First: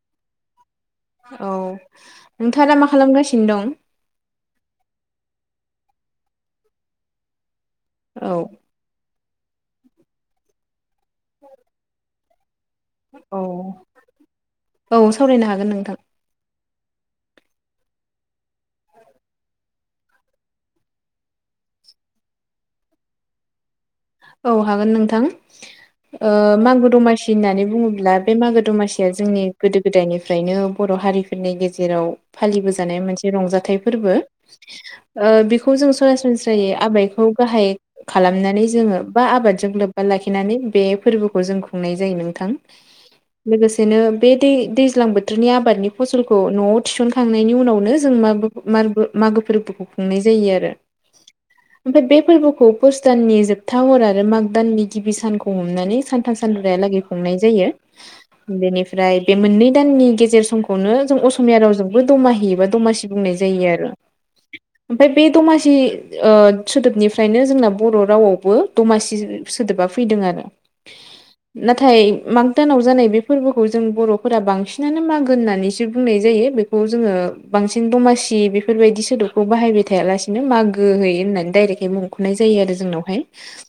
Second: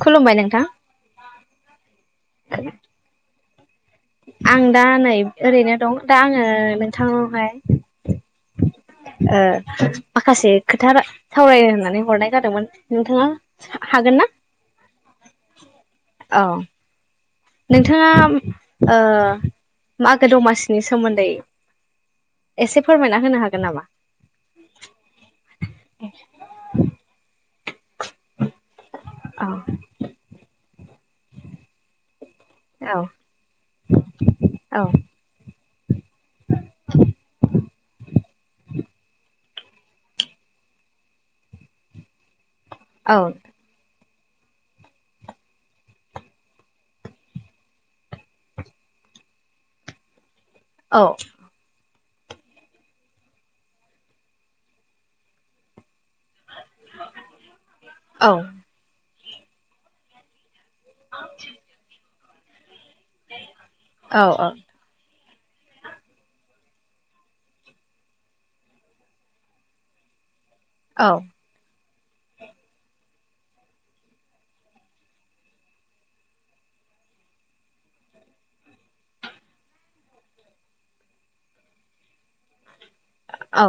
खुलुमबाय नोंथां औ नोंथाङा दा मा खालामगासिनो दं? आं दा नै ओरैनो दं दा आङो नोंथांनावहाय औ। ओ माखासे खोथा रां सावरायनो होननानै हरनाय जादोंमोन। नोंथाङा हागोन ना? औ सावरायनो हागोन नोंथां औ नोंथाङा ओ मागो दमासिनि सोमोन्दै एसे फोरमायना होनो हागोन नामा? औ हागोन नोंथां। ओ मागो दमासि होननानै बुङोब्ला ब्ला बे मागो दमासिया जोंनि औ गोदो गोदायनिफ्रायनो बर' हारिफोरनि गेजेराव औ फालिबोजानाय मोनसे रंजाथाइ फोरबो। औ ओ बेखौ जों सरासनस्रायै आबायखौ गाहाय खालामनानै जोङो बा आबादजों लोब्बा लाखिनानै बे फोरबोखौ जों खुंनाय जायो नोंथां। औ लोगोसेनो बे दै दैज्लां बोथोरनि आबादनि फसलखौ न'आव थिसनखांनायनि उनावनो जों म मागो फोरबोखौ खुंनाय जायो आरो। औ। ओमफ्राय बे फोरबोखौ पुस दाननि जोबथा हर आरो माग दाननि गिबि सानखौ हमनानै सान सानथाम सानब्रैहालागै खुंनाय जायो। औ बेनिफ्राय बे मोननै दाननि गेजेर समखौ नो जों असमिया रावजोंबो दमाहि एबा दमासि बुंनाय जायो आरो। औ ओनफाय बे दमासि ओ सोदोबनिफ्रायनो जोंना बर' रावाव बो दमासि सोदोबा फैदों आरो। औ। थाय माग दानाव जानाय बे फोरबोखौ जों बरफोरा बांसिनानो मागोन होननानैसो बुंनाय जायो। बेखौ खौ जोङो बांसिन दमासि बेफोरबायदि सोदोबखौ बाहायबाय थायालासेनो मागो होयो होननानै डाइरेक बे मुंखनाय जायो आरो जोंनावहाय। औ।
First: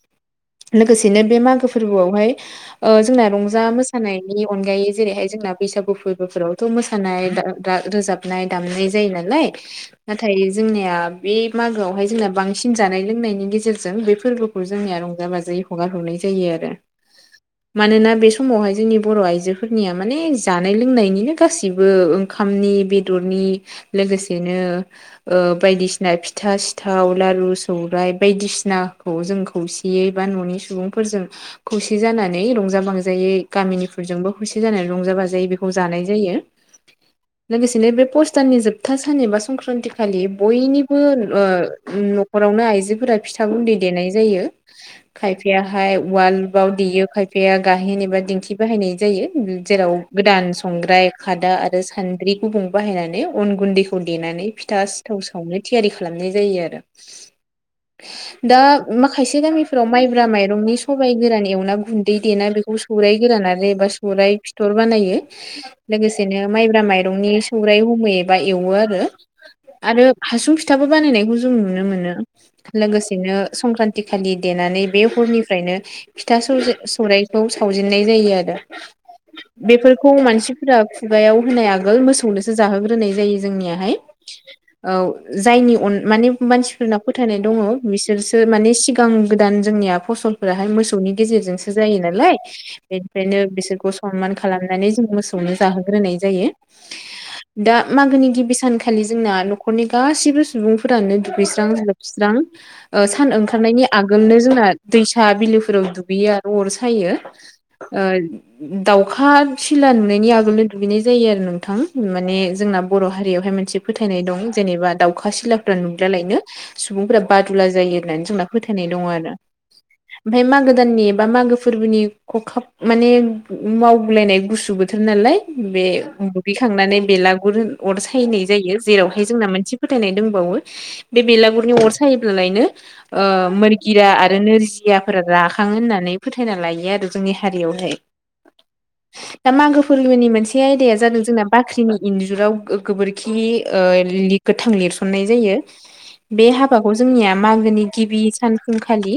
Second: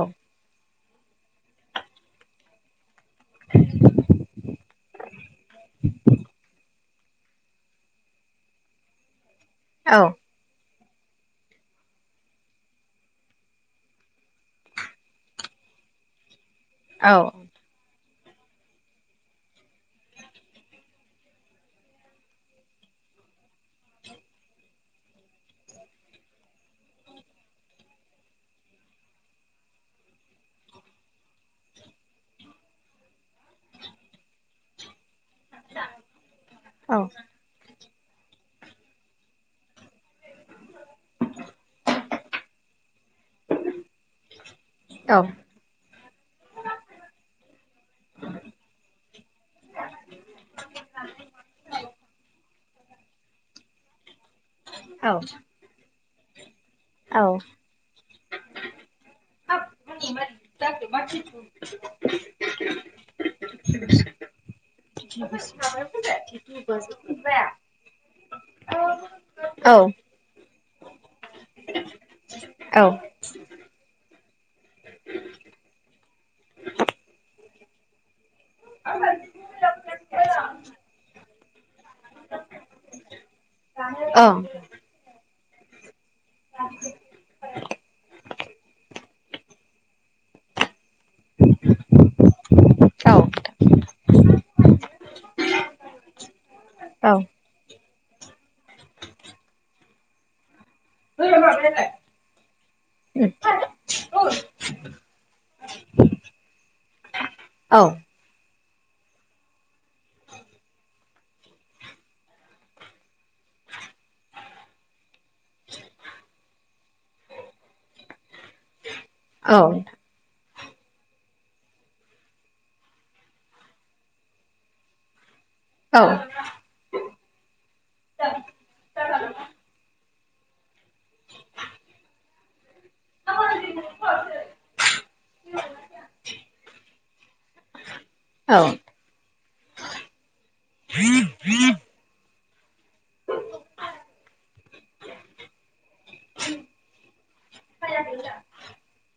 लोगोसेनो बे मागो फोरबोआवहाय ओ जोंना रंजा मोसानायनि अनगायै जेरैहाय जोंना बैसागु फोरबोफोरावथ मोसा नाय दा-दा रोजाबनाय दामनाय जायो नालाय नाथाय जोंनिया या बे मागोआवहाय जोंना बांसिन जानाय लोंनायनि गेजेरजों बे फोरबो खौ जोंनिया रंजा-बाजायै हगार हरनाय जायो आरो औ मानोना बे समावहाय जोंनि बर आइजोफोरनिया माने जानाय लोंनायनिनो गासिबो ओंखामनि बेदरनि नि लोगोसेनो ओ बायदिसिना फिथा सिथाव लारु सौराइ बाय दिसिनाखौ जोंखौ खौसेयै बा ननि सुबुंफोरजों खौसे जानानै रंजा बांजायै गामिनिफोरजोंबो खौसे से जानानै रंजा बाजायै बेखौ जानाय जायो औ लोगोसेनो बे पस्ताननि जोबथा सान एबा संक्रान्ति खालि बयनिबो ओ नखरावनो आइजोफोरा फिथा गुन्दै देनाय जा [inaudible] खायफायाहाय उवालबाव देयो खायफाया गाहेन एबा दिंखि बाहायनाय जायो बिब जेराव गोदान संग्राय खादा आरो सानद्रि गुबुं बाहायनानै अन गुन्दैखौ देनानै फिथा औ सिथाव औ सावनो थियारि खालामनाय जायो आरो दा माख खायसे गामिफोराव माइब्रा माइरंनि सबाय गोरान एवना गुन्दै देना बेखौ सौराय गोरान आरो एबा सौ सौराइ फिथर बानायो लोगोसेनो माइब्रा माइरंनि सौराइ हमैयो एबा एवो आरो आरो हासुं फिथाबो बानायनायखौ जों नु नुनो मोनो लोगोसेनो संक्रान्ति खालि देनानै बे हरनिफ्रायनो फिथा सौजे सौराइखौ सावजेननाय जायो आरो बेफोरखौ मानसिफोरा खुगायाव होनाय आग गोल मोसौनोसो जाहोग्रोनाय जायो जोंनिहाय ओ जायनि अन माने मानसिफोरनाव फोथायनाय दङ बिसोरसो माने सि गोदान जोंनिया फसलफोराहाय मोस सौनि गेजेरजोंसो जायो नालाय बेनिफखायनो बिसोरखौ सनमान खालामनानै जों मोसौनो जाहोगो होनाय जायो दा मागोनि गिबि सानखालि जोंना नखरनि गासिबो सु सुबुंफोरानो दुगैस्रां-लोबस्रां ओ सान ओंखा खारनायनि आगोलनो जोंना दैसा बिलोफोराव दुगैयो आरो अर सायो औ ओ दाउखा सिला नुनायनि आगोलनो दुगैनाय जायो आरो नोंथां माने जोंना बर हारियावहाय मोनसे फोथायनाय दं जेनेबा दाउ खा सिलाफ्रा नुल्बालायनो सुबुंफोरा बादुला जायो होननानै जोंना फोथायनाय दङ आरो औ ओमफाय मागो गोदाननि बा मागो फोरबोनि खखाब माने मावगुलायनाय गुसु बोथोर नालाय बे औ-औ-औ-औ-औ-औ-औ-औ-औ बुगैखांनानै बेलागुर अर सायनाय जायो जेरावहाय जोंना मोनसे फोथायनाय दों बावो बे बेलागुरनि अर सायोब्लालायनो ओ मोरगिरा आरो नोरजियाफोरा राखाङो होननानै फोथायना लायो आरो जोंनि हारियावहाय औ। दा मागो फोरबोनि मोनसे आयदाया जादों जोंना बाख्रिनि इन्जुराव गोबोरखि ओ लिख गोथां लिरसननाय जायो बे हाबाखौ जोंनिया मागोनि गिबि सान फुंखालि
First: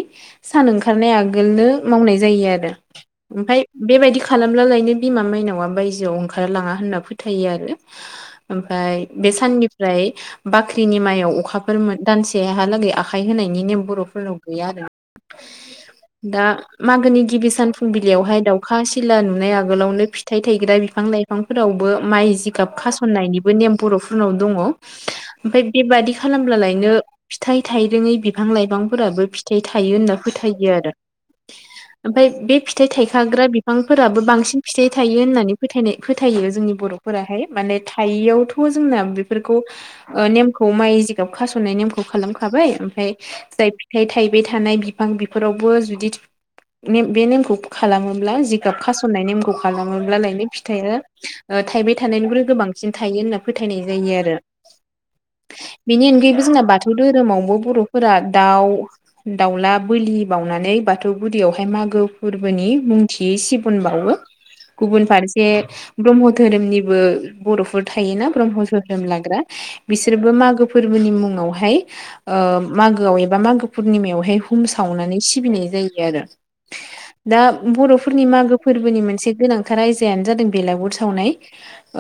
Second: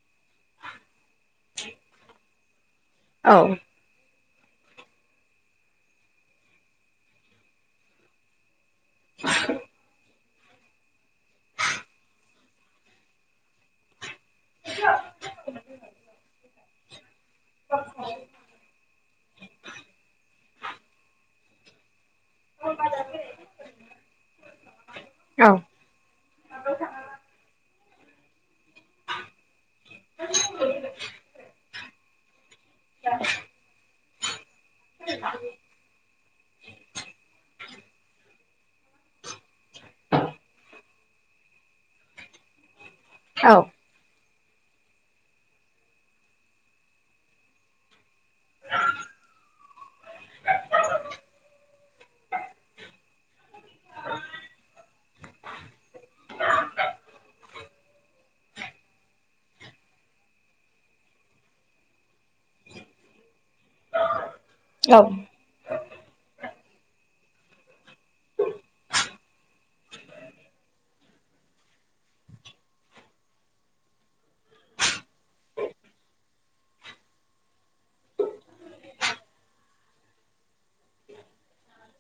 सान ओंखारनाय आगोलनो मावनाय जायो आरो ओमफाय बेबायदि खालामब्ला लायनो बिमा माइनावा बायजोआव ओंखारलाङा होनना फोथायो आरो ओमफाय बे साननिफ्राय बाख्रिनि माइयाव अखाफोर मो दानसेहालागै आखाइ होनायनि नेम बर'फो फोरनाव गैया आरो दा मागोनि गिबि सान फुंबिलियावहाय दाउखा सिला नुनाय आगोलावनो फिथाइ थायग्रा बिफां -लाइ बिफांफोरावबो माइ जिगाब खासननायनिबो नेम बर'फोरनाव दङ ओमफाय बेबादि खालामब्लालायनो फिथाइ थाइरोङै बिफां-लाइफांफोराबो फिथाइ थायो होनना फोथायो आरो ओमफाय बे फि थाइ थायखाग्रा बिफांफोराबो बांसिन फिथाइ थायो होननानै फोथायनाय फोथायो जोंनि बर'फोराहाय माने हायियावथ' जोंना बेफोरखौ ओनेमखौ माइ जिगाब खास'नाय नेमखौ खालामखाबाय ओमफ्राय जाय फिथाइ थाय बाय थानाय बिफां बेफोरावबो जुदि नेम बे नेमखौ खालामो ब्ला जिगाब खास'ननाय नेखौ खालामोब्ला लायनो फिथायो ओ थाइबाय थानायनिफ्राय गोबांसिन थायो होनना फोथायनाय जायो आरो बेनि अनगायैबो जोंना बाथौ धोरोमावबो बर' फोरा दाउ दाउला बोलि बावनानै बाथौ गुरियावहाय मागो फोरबोनि उनथि सिबुन बावो गुबुन फारसे ब्रह्म धोरोमनिबो बर'फोर थायोना ब्रह्म धोरोम लाग्रा बिसोरबो मागो फोरबोनि मुं आवहाय ओ मागोआव एबा मागो पुर्निमायावहाय हुम सावनानै सिबिनाय जायो आरो दा बर'फोरनि मागो फोरबोनि मोनसे गोनांथार आयजायानो जादों बेलागुर सावनाय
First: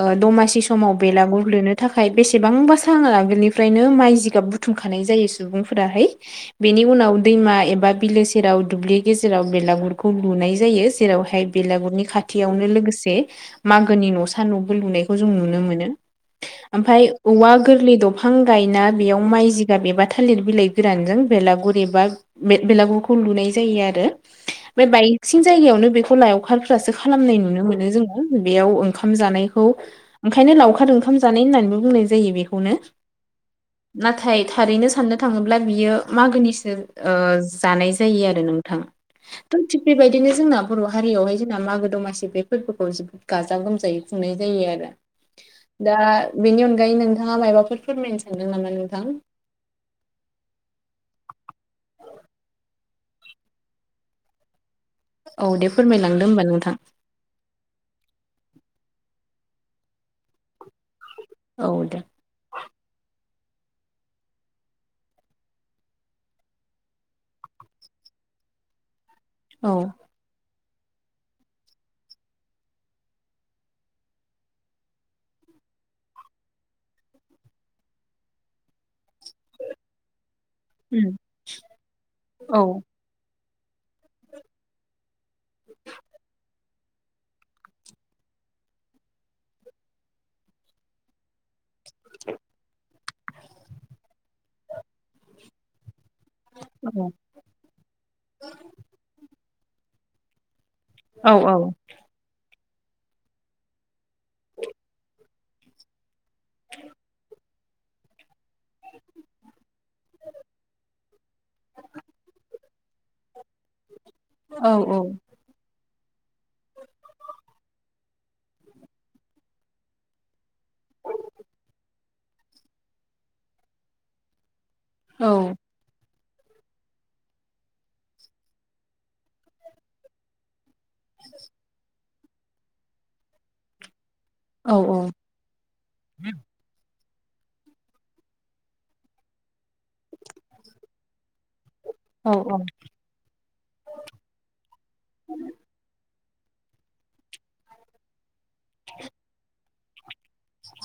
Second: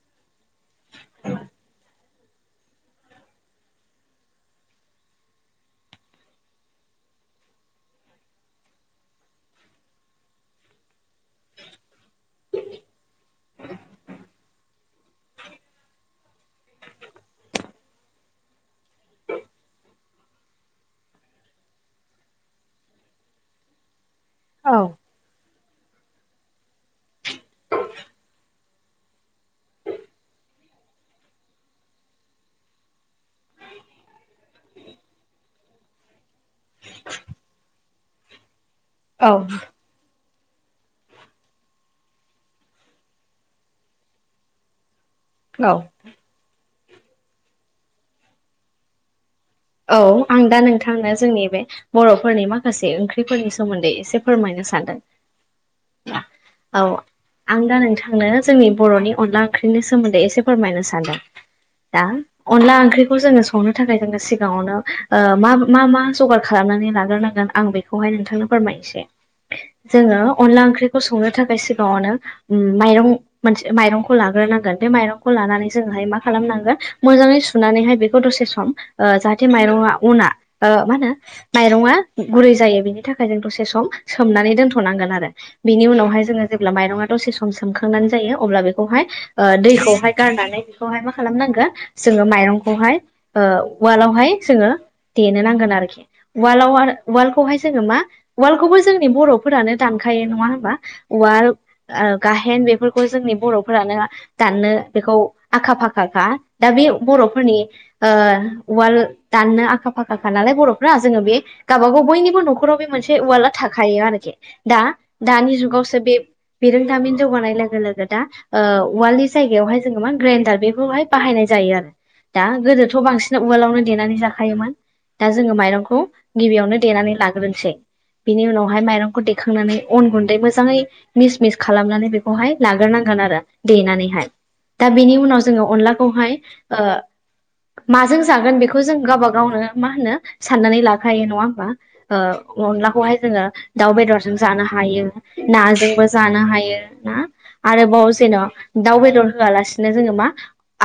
ओ दमासि स माव बेलागुर लुनो थाखाय बेसेबांबासा सान आगोलनिफ्रायनो माइ जिगाब बुथुमखानाय जायो। सुबुंफोराहाय बेनि उनाव दैमा एबा बिलो सेराव दुब्लि गेजेराव बेलागुरखौ लु नाय जायो जेरावहाय बेलागुरनि खाथियावनो लोगोसे मागोनि न'सा न'बो लुनायखौ जों नु नुनो मोन ओमफाय औवा गोरलै दंफां गायना बेयाव माइ जिगाब एबा थालिर बिलाइ गोरानजों बेलागुर एबा बेलागुरखौ लुनाय जायो आरो बे बायसिं जायगायावनो बेखौ लायावखारफ्रासो खालामनाय नुनो मोनो जोङो बेयाव ओंखाम जानायखौ ओंखा यनो लाउखार ओंखाम जानाय दोननानैबो बुनाय जायो बेखौनो नाथाय थारैनो साननो थाङोब्ला बियो मागोनिसो ओ जानाय जायो आरो नों थां थिंग बेबायदि बिदिनो जोंना बर' हारियावहाय जोंना मागो दमासि बे फोरबोखौ जोबोद गाजा गोमजायै खुंनाय जायो आरो दा बेनि अनगायै नोंथाङा मायाबाफोर फोरमायनो सानदों नामा नोंथां। आं दा ओइ ओंख्रिफोरनि सोमोनदै ऐसे फोरमायनो सामदों औ दे फोरमायलांदो होमबा नोंथां औ आं दा नोंथांनो जोंनि बर'नि अनला ओंख्रिनि सोमोन्दै एसे फोरमायनो सानदों। औ दे दा अनला ओंख्रिखौ जोङो संनो थाखाय जोङो सि गाङावनो ओ मा मा मा जगार खालामनानै लाग्रोनांगोन आं बेखौहाय नोंथांनो फोरमायनोसै। औ जोङो अनला ओंख्रि खौ संनो थाखाय सिगाङावनो उम माइरं मोनसे माइरंखौ लाग्रोनांगोन बे माइरंखौ लानानै जो जोंहाय मा खालामनांगोन मोजाङै सुनानैहाय बेखौ दसे सम ओ जाहाथे माइरंआ अना ओ मा होनो उम माइरङा गुरै औ जायो बिनि थाखाय जों दसे दसे सम सोमनानै दोन'नांगोन आरो बेनि उनावहाय जों जेब ब्ला माइरंआ दसे सम सोमखांनानै जायो अब्ला बेखौहाय ओ दैखौहाय गारनानै बेखौहाय मा खालामनांगो जोङो माइरंखौहाय ओ उवालावहाय जोङो देनो नांगोन आरोखि उवालआव औ आरो वार्ल्डखौहाय जोङो मा वार्ल्डखौबो जोंनि बर'फोरानो दानखायो नङा होनबा उवाल औ औ ओ गाहेन बे फोरखौ जोंनि बर'फोरानो दाननो बेखौ आखा फाखाखा दा बे बर'फोरनि ओ उवाल दाननो आखा फाखाखा नालाय बर'फ्रा जोङो बे गाबागाव बयनिबो नखराव बे मोनसे उविलआ थाखायो आरोखि औ दा दानि जुगाव सो बे बिरोंदामिन जौगानाय लोगो लोगो दा ओ उवालनि जायगायावहाय जोङो मा ग्रेनडार बेफोरखौ हाय बाहायनाय जायो आरो दा गोदोथ' बांसिन उवालावनो देनानै जाखायोमोन दा औ जोङो माइरंखौ गिबियावनो देनानै लाग्रोनोसै बिनि उनावहाय माइरंखौ देखांनानै अन गुन्दै मोजाङै मिस मिस खालामनानै बेखौहाय लाग्रोनांगोन आरो देनानैहाय औ दा औ बेनि उनाव जोंङो अनलाखौहाय ओ माजों जागोन बेखौ जों गावबा गावनो मा होनो साननानै लाखायो नङा होमबा औ ओ अनलाखौहाय जोंङो दाउ बेदरजों जानो हायो नाजोंबो जानो हायो ना आरोबाव जेन' दाउ बेदर होआलासिनो जोंङो मा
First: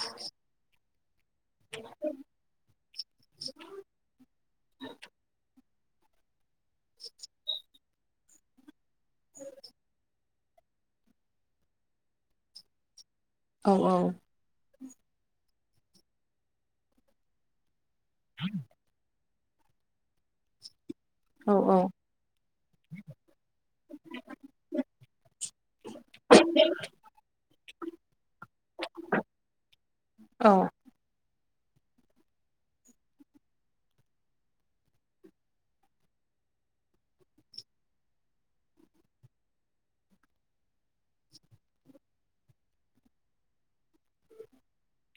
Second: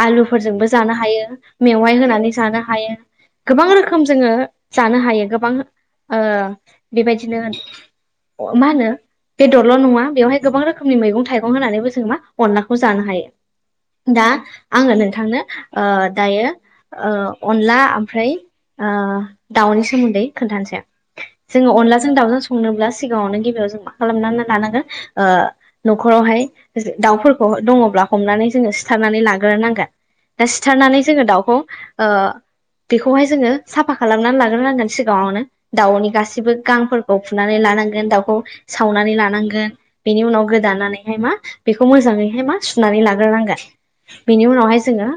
आलुफोरजोंबो जानो हायो मेवाइ होनानै जानो हायो। गोबां रोखोम जोंङो जानो हायो गोबां ओ बेबायदिनो अ मा होनो बेदरल' नङा बेवहाय गोबां रोखोमनि मैगं थाइगं होनानैबो जों मा अनलाखौ जानो हायो। औ औ आंङो नोंथांनो ओ दायो ओ अनला ओमफ्राय ओ दाउनि सोमोन्दै खोन्थानोसै आं औ जोंङो अनलाजों दाउजों संनोब्ला सिगाङावनो गिबियाव जों मा खालामनानै लानांगोन ओ नखर रावहाय दाउफोरखौ दङ हमनानै जोंङो सिथारनानै लाग्रोनांगोन दा औ सिथारनानै जोंङो दाउखौ ओ बेखौहाय जोंङो साफा खालामनानै लाग्रोनांगोन सिगाङावनो दाउनि गासैबो गांफोरखौ फुनानै ला नांगोन दाउखौ सावनानै लानांगोन बेनि उनाव गोदानानैहाय मा बेखौ मोजाङैहाय मा सुनानै लाग्रोनांगोन बेनि उनावहाय जोंङो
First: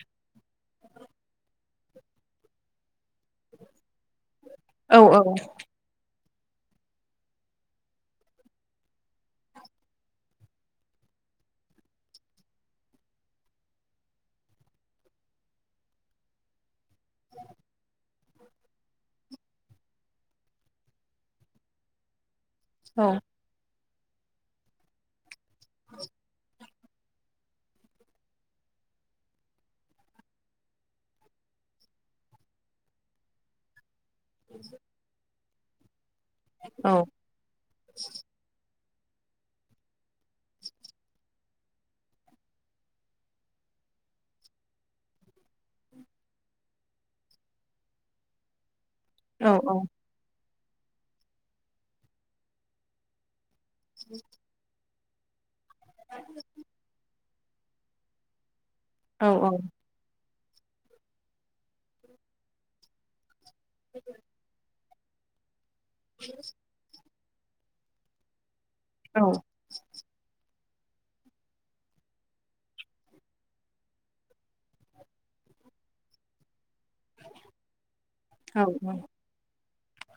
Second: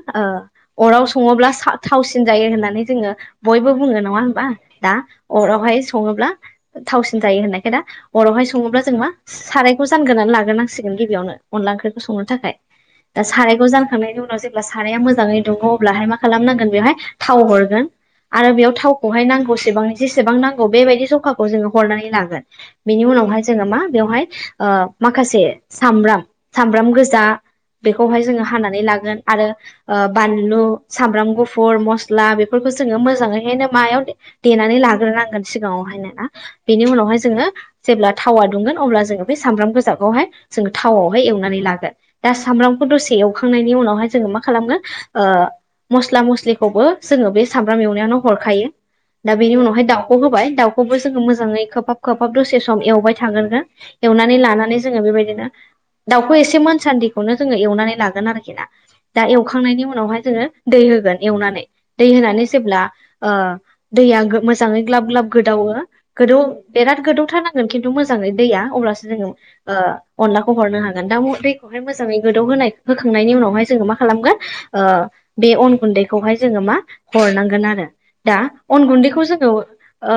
ओ अराव सङोब्ला सा थावसिन जायो होननानै जोंङो बयबो बुङो नङा होनबा दा औ औ अरावहाय सङोब्ला थावसिन जायो होननायखाय दा अरावहाय सङोब्ला जों मा सारायखौ जानगोरनानै लाग्रोनांसिगोन गिबियावनो अनला ओंख्रिखौ संनो थाखाय दा सारायखौ जानखांनायनि उनाव जेब्ला साराया मोजाङै दुंअ अब्लाहाय मा खालामनांगोन बेवहाय थाव हरगोन आरो बेयाव थावखौहाय नांगौसेबांनि जेसेबां नांगौ बेबायदि जखाखौ जोंङो हरनानै लागोन। बेनि उनावहाय जोंङो मा बेवहाय ओ माखासे सामब्राम सामब्राम गोजा बेखौहाय जोंङो हानानै लागोन आरो ओ बानलु सामब्राम गुफुर मस्ला बेफोरखौ जोंङो मोजाङैहायनो मायाव देनानै लाग्रोनांगोन। सिगाङावहायनो ना बेनि औ उनावहाय जोंङो जेब्ला थावा दुंगोन अब्ला जोंङो बे सब्राम गोजाखौहाय जों थावावहाय एवनानै लागोन दा सामब्रामखौ दसे एवखांनायनि उनावहाय जोंङो मा खालामगोन ओ मस्ला मस्लिखौबो जोङो बे सामब्राम एवनायावनो हरखायो दा बेनि औ उनावहाय दाउखौ होबाय दाउखौबो जोंङो मोजाङै खोबहाब खोबहाब दसे सम एवबाय थागोरगोन। एवनानै लानानै जोंङो बेबायदिनो दाउखौ एसे मोनसान्दिखौनो जोंङो एवनानै लागोन आरोखि ना दा एवखांनायनि उनावहाय जोंङो दै होगोन एवनानै दै होनानै जेब्ला ओ दैया मोजाङै ग्लाब ग्लाब गोदावो गोदौ बेराद गोदौ थारनांगोन खिनथु मोजाङै दैया अब्लासो औ जोंङो ओ अनला खौ हरनो हागोन दाउ दैखौहाय मोजाङै गोदौ होनाय होखांनायनि उनावहाय जोंङो मा खालामगोन ओ बे अन गुन्दैखौहाय जोंङो मा हरनांगोन आरो दा अन गुन्दैखौ जोंङो ओ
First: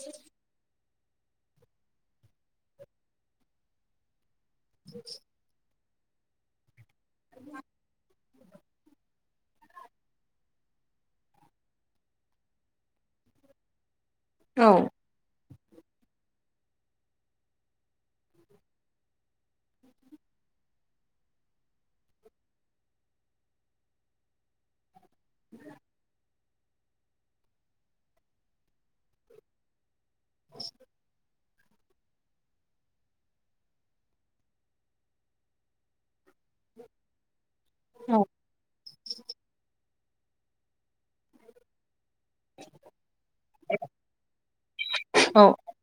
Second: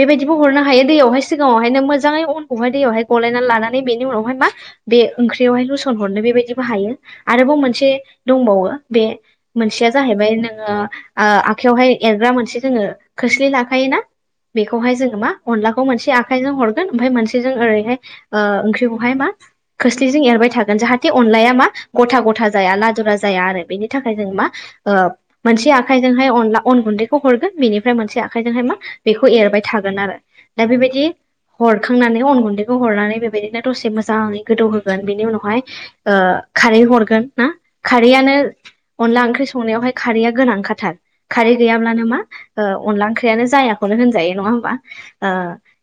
बेबायदिबो हरनो हायो दैयावहाय सिगाङावहायनो मोजाङै उनखौहाय दैयावहाय गलायनानै लानानै बेनि उनावहाय मा बे ओंख्रियावहाय लुसन हरनो बेबायदिबो हायो आरोबाव मोनसे दंबावो बे मोनसेया जाहैबाय नोंङो ओ आखाइयावहाय एरग्रा मोनसे जोंङो खोस्लि लाखायो ना बेखौहाय जोंङो मा अनलाखौ मोनसे आखायजों हरगोन ओमफ्राया मोनसेजों ओरैहाय ओंख्रिखौहाय मा खोस्लिजों एर थागोन जाहे अनलाया मा गथा गथा जाया लादुरा जाया आरो बेनि थाखाय जों मा मोनसे आखाइजोंहाय अनला अन गुन्दैखौ हरगोन बेनिफ्राय मोनसे आखाइजोंहाय मा बेखौ एरबाय थागोन आरो दा बेबायदि हरखांनानै अन गुन्दैखौ हरनानै बेबायदिनो दसे मोजाङै गोदौ होगोन बिनि उनावहाय ओ खारै हरगोन ना खारैयानो अनला ओंख्रि संनायावहाय खारैया गोनांखाथार खारै गैयाब्लानो मा ओ अनला ओंख्रियानो जायाखौनो होनजायो नङा होमबा ओ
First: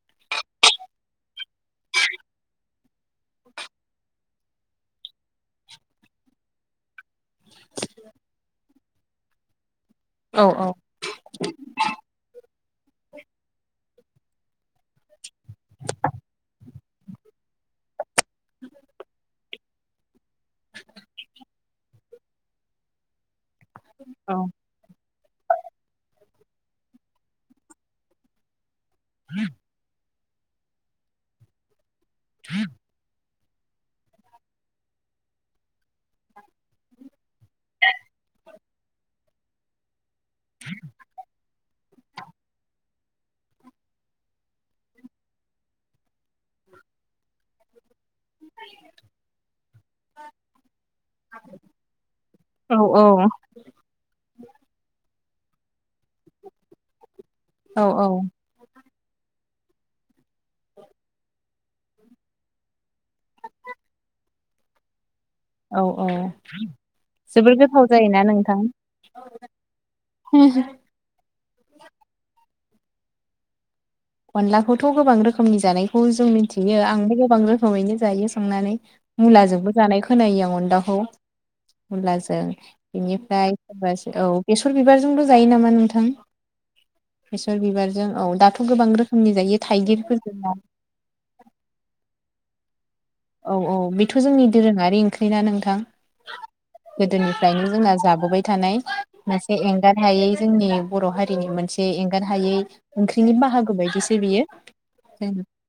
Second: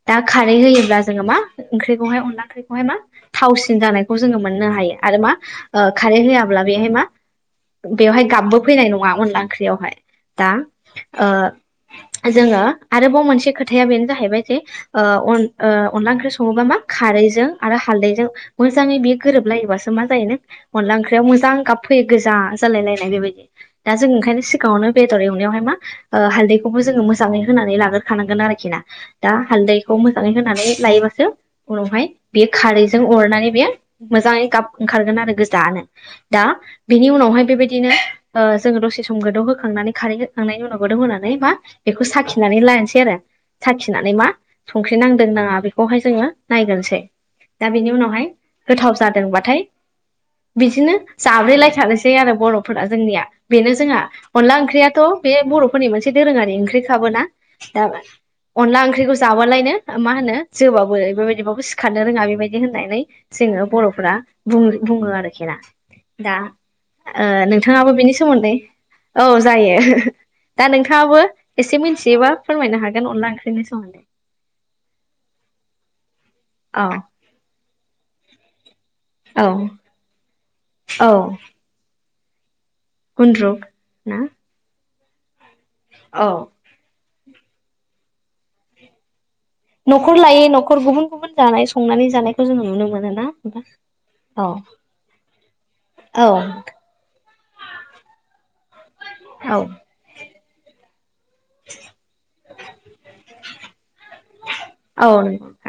दा खारै होयोब्ला जोङो मा ओंख्रिखौहाय अनला ओंख्रिखौहाय मा थावसिन जानायखौ जोङो मोननो हायो आरो मा खारै होआब्ला बेहाय मा बेवहाय गाबबो फैनाय नङा अनला ओंख्रियावहाय दा जोङो आरोबाव मोनसे खोथाया बेनो जाहैबाय जे अनला ओंख्रि सङोबा मा खारैजों आरो हालदैजों मोजाङै बेयो गोरोबलायोबासो मा जायो नों अनला ओंख्रियाव मोजां गाब फैयो गोजा जालाय लायनाय बेबायदि दा जों ओंखायनो सिगाङावनो बेदर एवनायावहाय मा हालदैखौबो जोङो मोजाङै होनानै लाग्रोखानांगोन आरोखि ना दा हालदैखौ होनानै लायोबासो उनावहाय बे खारैजों बेयो मोजाङै गाब ओंखारगोन आरो गोजानो दा बेनि उनावहाय बेबायदिनो जोङो दसे सम गोदौहोखांनानै खारै खांनायनि उनाव गोदोव होनानै मा बेखौ साखिनानै लानोसै एसे आरो साखिनानै मा संख्रि नांदोंनााङा बेखौहाय जोङो नायग्रोनोसै दा बेनि उनावहाय गोथाव जादोंबाथाय बिदिनो जाब्रैलायसै बर'फोरा जोंनिया बेनो जोंहा अनला ओंख्रियाथ' बे बर'फोरनि मोनसे दोरोङारि ओंख्रि खाबोना दा अला ओंख्रिखौ जाबालायनो मा होनो जोबाबो बेबायदिबो सिखारनो रोङा बेबायदि होननानै जोङो बर'फ्रा बुं बुङोआरो औ औ ओ जोबोर गोथाव नोंथाङाबो बेनि जायोना सोमोन्दै नोंथां औ जायो दा नोंथाङाबो एसे मिथियोबा फोरमायनो हागोन अनला ओंख्रिनि सोमोन्दै अनलाखौथ' गोबां रोखोमनि जानायखौ जों मिथियो औ आंबो गोबां रोखोमैनो जायो संनानै औ मुलाजोंबो जानाय खोनायो आं अनलाखौ औ मुलाजों बेनिफ्राय गुन्द्रुक सोरबा ना औ बेसर बिबारजोंबो जायो नामा नोंथां? औ बेसर बिबारजों औ दाथ' गोबां रोखोम न'खर लायै न'खर गुबुन गुबुन जानाय संनानै जानायखौ जोङो नुनो मोनो ना औ औ बेथ' जोंनि औ दोरोङारि ओंख्रि ना नोंथां औ गोदोनिफ्रायनो जोंना जाबोबाय थानाय मोनसे औ एंगार हायै जोंनि बर' हारि नि मोनसे एंगार हायै ओंख्रिनि बाहागो बायदिसो औ बियो नंगौ